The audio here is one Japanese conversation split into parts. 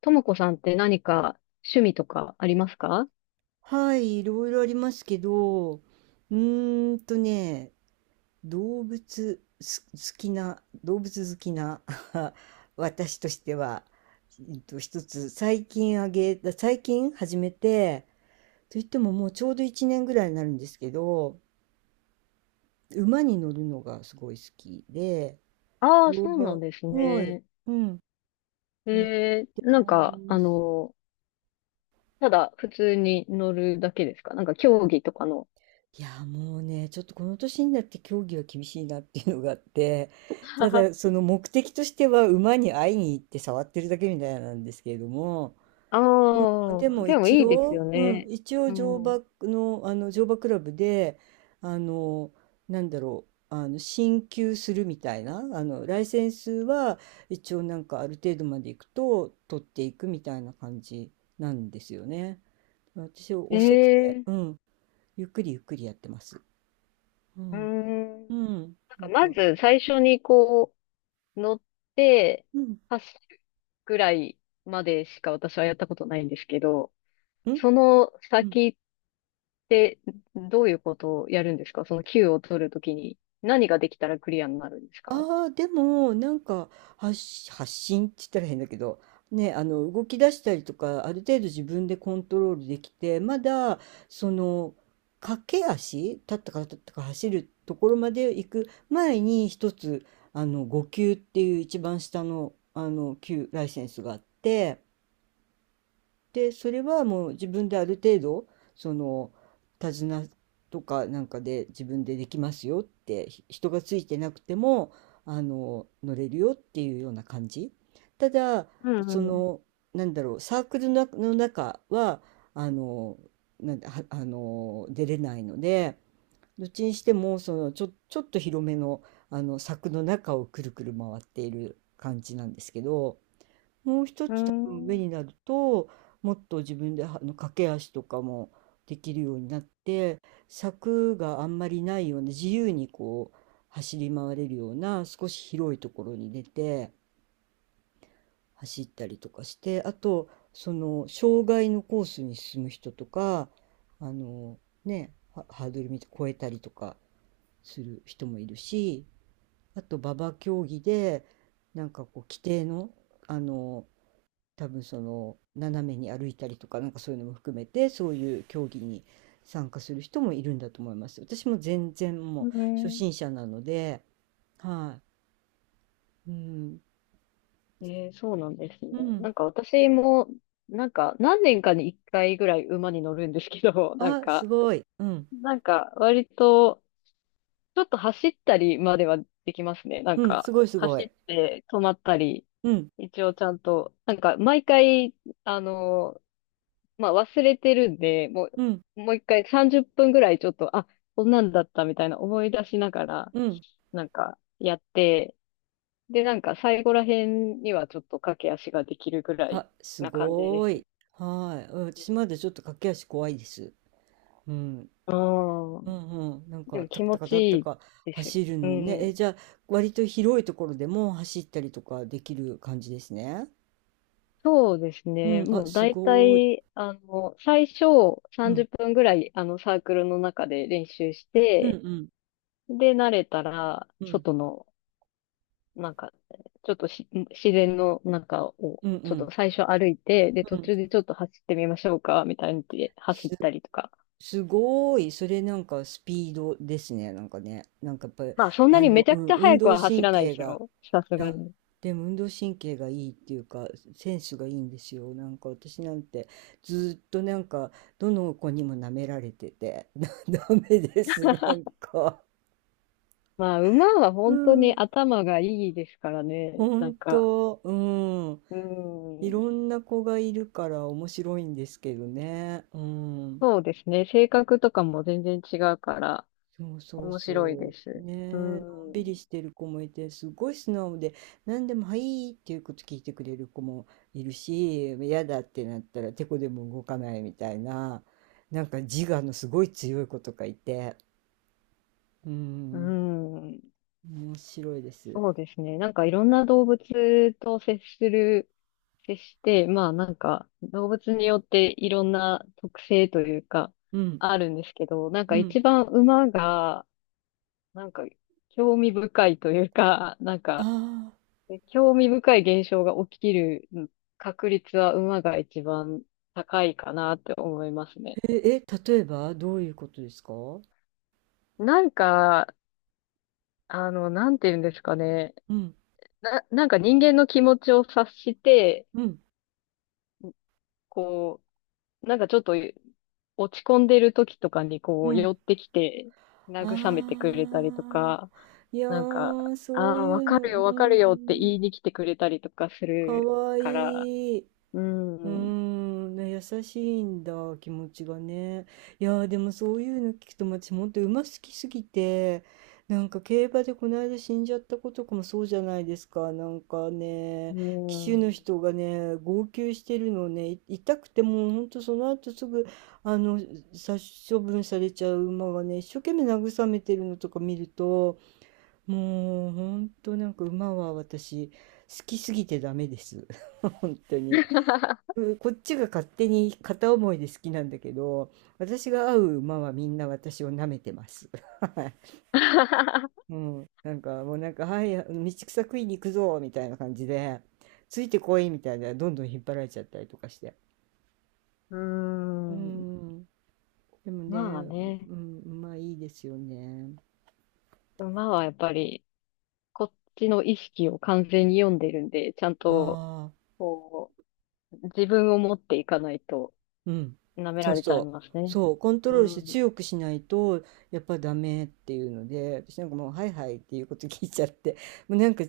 ともこさんって何か趣味とかありますか？はい、いろいろありますけど、ね、動物す動物好きな 私としては、一つ最近始めて、といってももうちょうど1年ぐらいになるんですけど、馬に乗るのがすごい好きで、ああー、乗そうな馬、んですはい、ね。うん、やっえー、てなんまか、あす。の、ただ普通に乗るだけですか？なんか競技とかの。いやもうねちょっとこの年になって競技は厳しいなっていうのがあって た あだその目的としては馬に会いに行って触ってるだけみたいなんですけれども、であ、もでも一いいです応、ようん、ね。一応う乗ん。馬の、乗馬クラブであの進級するみたいなライセンスは一応なんかある程度まで行くと取っていくみたいな感じなんですよね。私はえ遅くて、ー、うん、ゆっくりゆっくりやってます。ううんん。うん、なんなかんまか、ず最初にこう、乗ってうん、走るぐらいまでしか私はやったことないんですけど、うん、そのうん。先で、どういうことをやるんですか？その Q を取るときに何ができたらクリアになるんですか？ああ、でも、なんか、発信って言ったら変だけど、ね、動き出したりとか、ある程度自分でコントロールできて、まだ、その、駆け足、立ったか走るところまで行く前に、一つ、5級っていう一番下の、級ライセンスがあって、で、それはもう自分である程度、その、手綱とかなんかで自分でできますよって、人がついてなくても、乗れるよっていうような感じ。ただ、うそんの、なんだろう、サークルの中は、あの、なんだ、はあの、出れないので、どっちにしても、その、ちょっと広めの、柵の中をくるくる回っている感じなんですけど、もう一うつ多分ん。上うーん。になると、もっと自分で駆け足とかもできるようになって、柵があんまりないような自由にこう走り回れるような少し広いところに出て走ったりとかして、あとその障害のコースに進む人とか、あのね、ハードル見て越えたりとかする人もいるし、あと馬場競技でなんかこう規定の、あの多分その斜めに歩いたりとかなんかそういうのも含めて、そういう競技に参加する人もいるんだと思います。私も全然もうう初ん。心者なので、はい。うん。えー、そうなんですね。うん。なんか私も、なんか何年かに一回ぐらい馬に乗るんですけど、なんあ、すか、ごい。うん。なんか割と、ちょっと走ったりまではできますね。なんうん、すか、ごいすご走っい。て止まったり、うん。一応ちゃんと、なんか毎回、あの、まあ忘れてるんで、もうん。う、もう一回30分ぐらいちょっと、あ、こんなんだったみたいな思い出しながら、うん。なんかやって、で、なんか最後ら辺にはちょっと駆け足ができるぐらいあ、すな感じごです。い。はい。うん、私まだちょっと駆け足怖いです。うん。ああ、うんうん。なんでか、もタ気ク持タカちタクいタいカですよ。走るうのをね。え、ん。じゃあ、割と広いところでも走ったりとかできる感じですね。そうですうね。ん、あ、もうす大ごーい。体、最初う30ん。分ぐらい、サークルの中で練習しうんうて、ん。で、慣れたら、うん。外の、なんか、ちょっとし自然の中を、うんうちょっとん。最初歩いて、で、う途ん。中でちょっと走ってみましょうか、みたいにで走す、ったりとか。すごーい。それなんかスピードですね。なんかね。なんかやっぱり、まあ、そんなにめちゃうくん、ちゃ運速く動は走神らないで経すが、よ。さすいがや、に。でも運動神経がいいっていうか、センスがいいんですよ。なんか私なんて、ずーっとなんか、どの子にも舐められてて、ダメです。なんか。まあ、馬はう本当にん。頭がいいですからね。なん本か、当。うん。ういん、ろんな子がいるから面白いんですけどね。うん。そうですね。性格とかも全然違うから、そうそう面白いそでう。す。ねうえ、のんびん。りしてる子もいて、すごい素直で、何でも「はい」っていうこと聞いてくれる子もいるし、嫌だってなったらてこでも動かないみたいな、なんか自我のすごい強い子とかいて、ううん、ん。面白いです。そうですね。なんかいろんな動物と接する、接して、まあなんか動物によっていろんな特性というかうん、あるんですけど、なんうかん。一番馬がなんか興味深いというか、なんあかあ、興味深い現象が起きる確率は馬が一番高いかなって思いますね。え、例えばどういうことですか？うなんか、なんて言うんですかね。ん、なんか人間の気持ちを察して、うん、こう、なんかちょっと落ち込んでる時とかにこううん。寄ってきて慰めてくれたりとああ、か、いやなんか、ー、そうああ、いわうかの、るよ、わかるよってん、言いに来てくれたりとかすかるわから、いい。ううーん、うん、ね、優しいんだ、気持ちがね。いやー、でもそういうの聞くと、私、本当馬好きすぎて、なんか競馬でこの間死んじゃった子とかもそうじゃないですか。なんかね、騎手のん、人がね、号泣してるのをね、痛くてもう本当その後すぐ、あの殺処分されちゃう馬がね一生懸命慰めてるのとか見ると、もう本当なんか馬は私好きすぎてダメです。 本当に、 こっちが勝手に片思いで好きなんだけど、私が会う馬はみんな私を舐めてます。 はい。うん、なんかもうなんか「はい、道草食いに行くぞ」みたいな感じで「ついてこい」みたいなどんどん引っ張られちゃったりとかして、ううん、ん、でもまあね、ね、うん、馬いいですよね。馬はやっぱりこっちの意識を完全に読んでるんで、ちゃんとああ、こう、自分を持っていかないと、うん。舐めそらうれちゃいそう。ますね。そう。コントうロールしてん。い強くしないと、やっぱダメっていうので、私なんかもう、はいはいっていうこと聞いちゃって、もうなんか、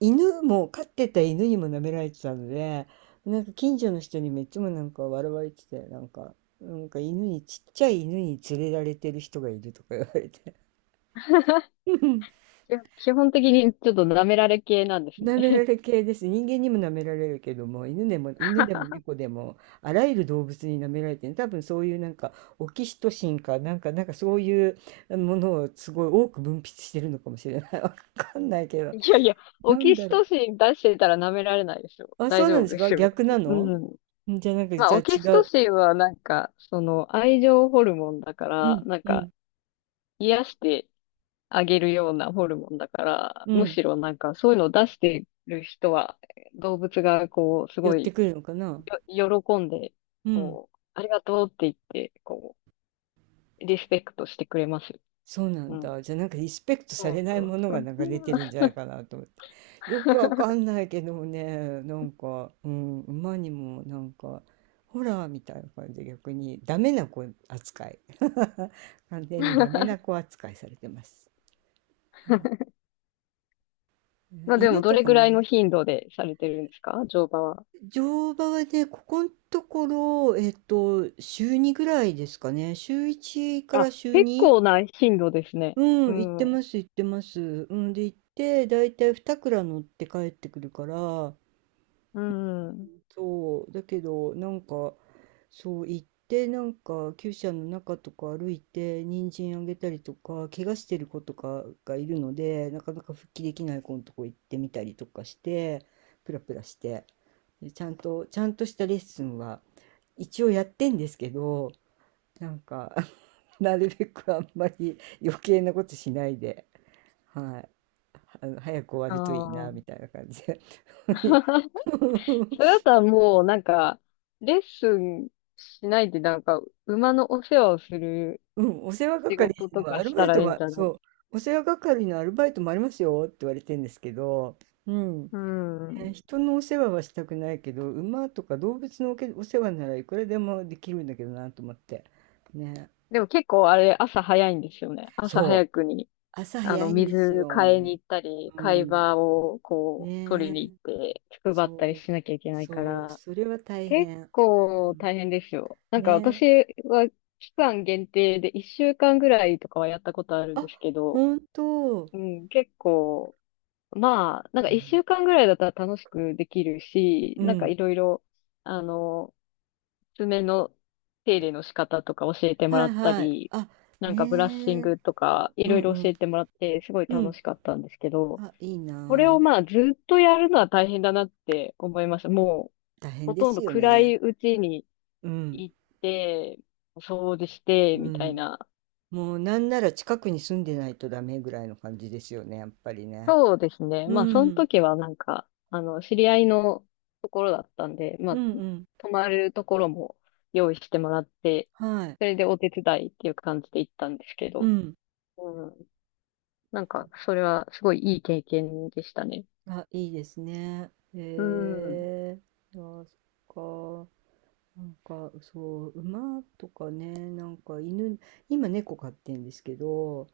犬も、飼ってた犬にも舐められてたので、なんか近所の人にめっちゃもなんか笑われてて、なんか、なんか犬に、ちっちゃい犬に連れられてる人がいるとか言われて。や基本的にちょっと舐められ系なんです舐めね。られ系です。人間にも舐められるけども、犬でも 猫でも、あらゆる動物に舐められてる。多分そういうなんか、オキシトシンか、なんかそういうものをすごい多く分泌してるのかもしれない。わかんないけど。いやいや、オなんキだシろトう。シン出してたら舐められないでしょ。あ、そ大うなん丈夫ですでか、すよ。逆なうの？ん。ん、じゃあなんか、まあ、じゃあオ違キシトう。シンはなんか、その、愛情ホルモンだかうら、ん、なんうか、ん、癒してあげるようなホルモンだから、うむん。しろなんか、そういうのを出してる人は、動物がこう、す寄っごてい、くるのかな。喜んで、うん。こう、ありがとうって言って、こう、リスペクトしてくれますよ。そうなうんん。だ。じゃあなんかリスペクトさそれうそないうものそがう。流れてるんじゃないかなと思って。よくわかんないけどもね、なんか、うん、馬にもなんか、ホラーみたいな感じで逆にダメな子扱い。完全にダメな 子扱いされてます。ね、まあでも、犬どとれかぐもらいね。の頻度でされてるんですか？乗馬は。乗馬はね、ここのところ、週2ぐらいですかね。週1からあ、週結2。構な頻度ですね。ううん、行ってまん。す行ってます。うん、で、行って、だいたい2乗って帰ってくるから、うん。そう、だけど、なんか、そう、行って、なんか、厩舎の中とか歩いて、人参あげたりとか、怪我してる子とかがいるので、なかなか復帰できない子のとこ行ってみたりとかして、プラプラして、で、ちゃんとしたレッスンは、一応やってんですけど、なんか、なるべくあんまり余計なことしないで。はい。早く終わあるといいな、みあ。たいな感じで。それ だったらもう、なんか、レッスンしないで、なんか、馬のお世話をするうん、お世話仕係事とのかアルしバたイらトいいんは、じゃない？そう、お世話係のアルバイトもありますよって言われてるんですけど、うん。うん。人のお世話はしたくないけど、馬とか動物のお世話ならいくらでもできるんだけどなと思って。ね。でも結構あれ、朝早いんですよね。朝そ早う。くに朝あ早の、いんです水買いよ。に行ったり、う貝ん。場をこう、取ねりえ。に行って、配ったりそう。しなきゃいけないかそう。ら、それは大結変。う構ん、大変ですよ。なんか私ねえ。は期間限定で1週間ぐらいとかはやったことあるんあ、ですけど、本当。うん、結構、まあ、なんかう1ん。週間ぐらいだったら楽しくできるし、うなんかん。いろいろ、あの、爪の手入れの仕方とか教えてもはらっいたはい。り、あ、なねんかブラッシンえ。グとかいうろんいろう教ん。えてもらってすごいう楽ん。しかったんですけど、あ、いいこれなをあ。まあずっとやるのは大変だなって思いました。も大う変ほでとんすどよ暗いね。うちにうん。行って、掃除して、うみたいん。な。もうなんなら近くに住んでないとダメぐらいの感じですよね、やっぱりね。そうですね。うまあそのん。時はなんか、知り合いのところだったんで、まうあ、んうん。泊まるところも用意してもらって、はい。それでお手伝いっていう感じで行ったんですけうど、ん。うん。なんか、それはすごいいい経験でしたね。あ、いいですね。うへん。え。あ、そっか。なんか、そう、馬とかね、なんか犬、今猫飼ってんですけど、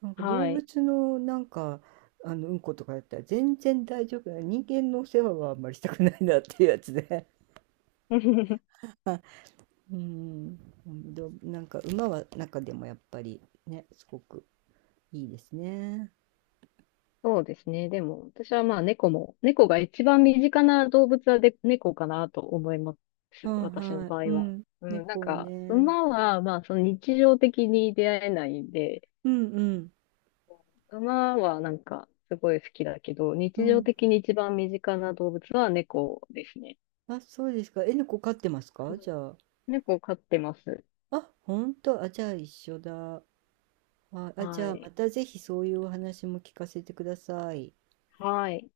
なんか動はい。物のなんか、うんことかだったら全然大丈夫な、人間のお世話はあんまりしたくないなっていうやつで。 うん、うん、どうなんか、馬は中でもやっぱりね、すごくいいですね。そうですね。でも、私はまあ猫も、猫が一番身近な動物はで猫かなと思いまはいす。私のはい、場合うは。ん、うん、なん猫もか、ね。馬はまあその日常的に出会えないんで、うんうん馬はなんかすごい好きだけど、う日常ん。的に一番身近な動物は猫ですね。あ、そうですか、え、猫飼ってますうか？ん、じゃあ、猫を飼ってます。あ、本当。あ、じゃあ一緒だ。あ、あ、じはゃあまい。たぜひそういうお話も聞かせてください。はい。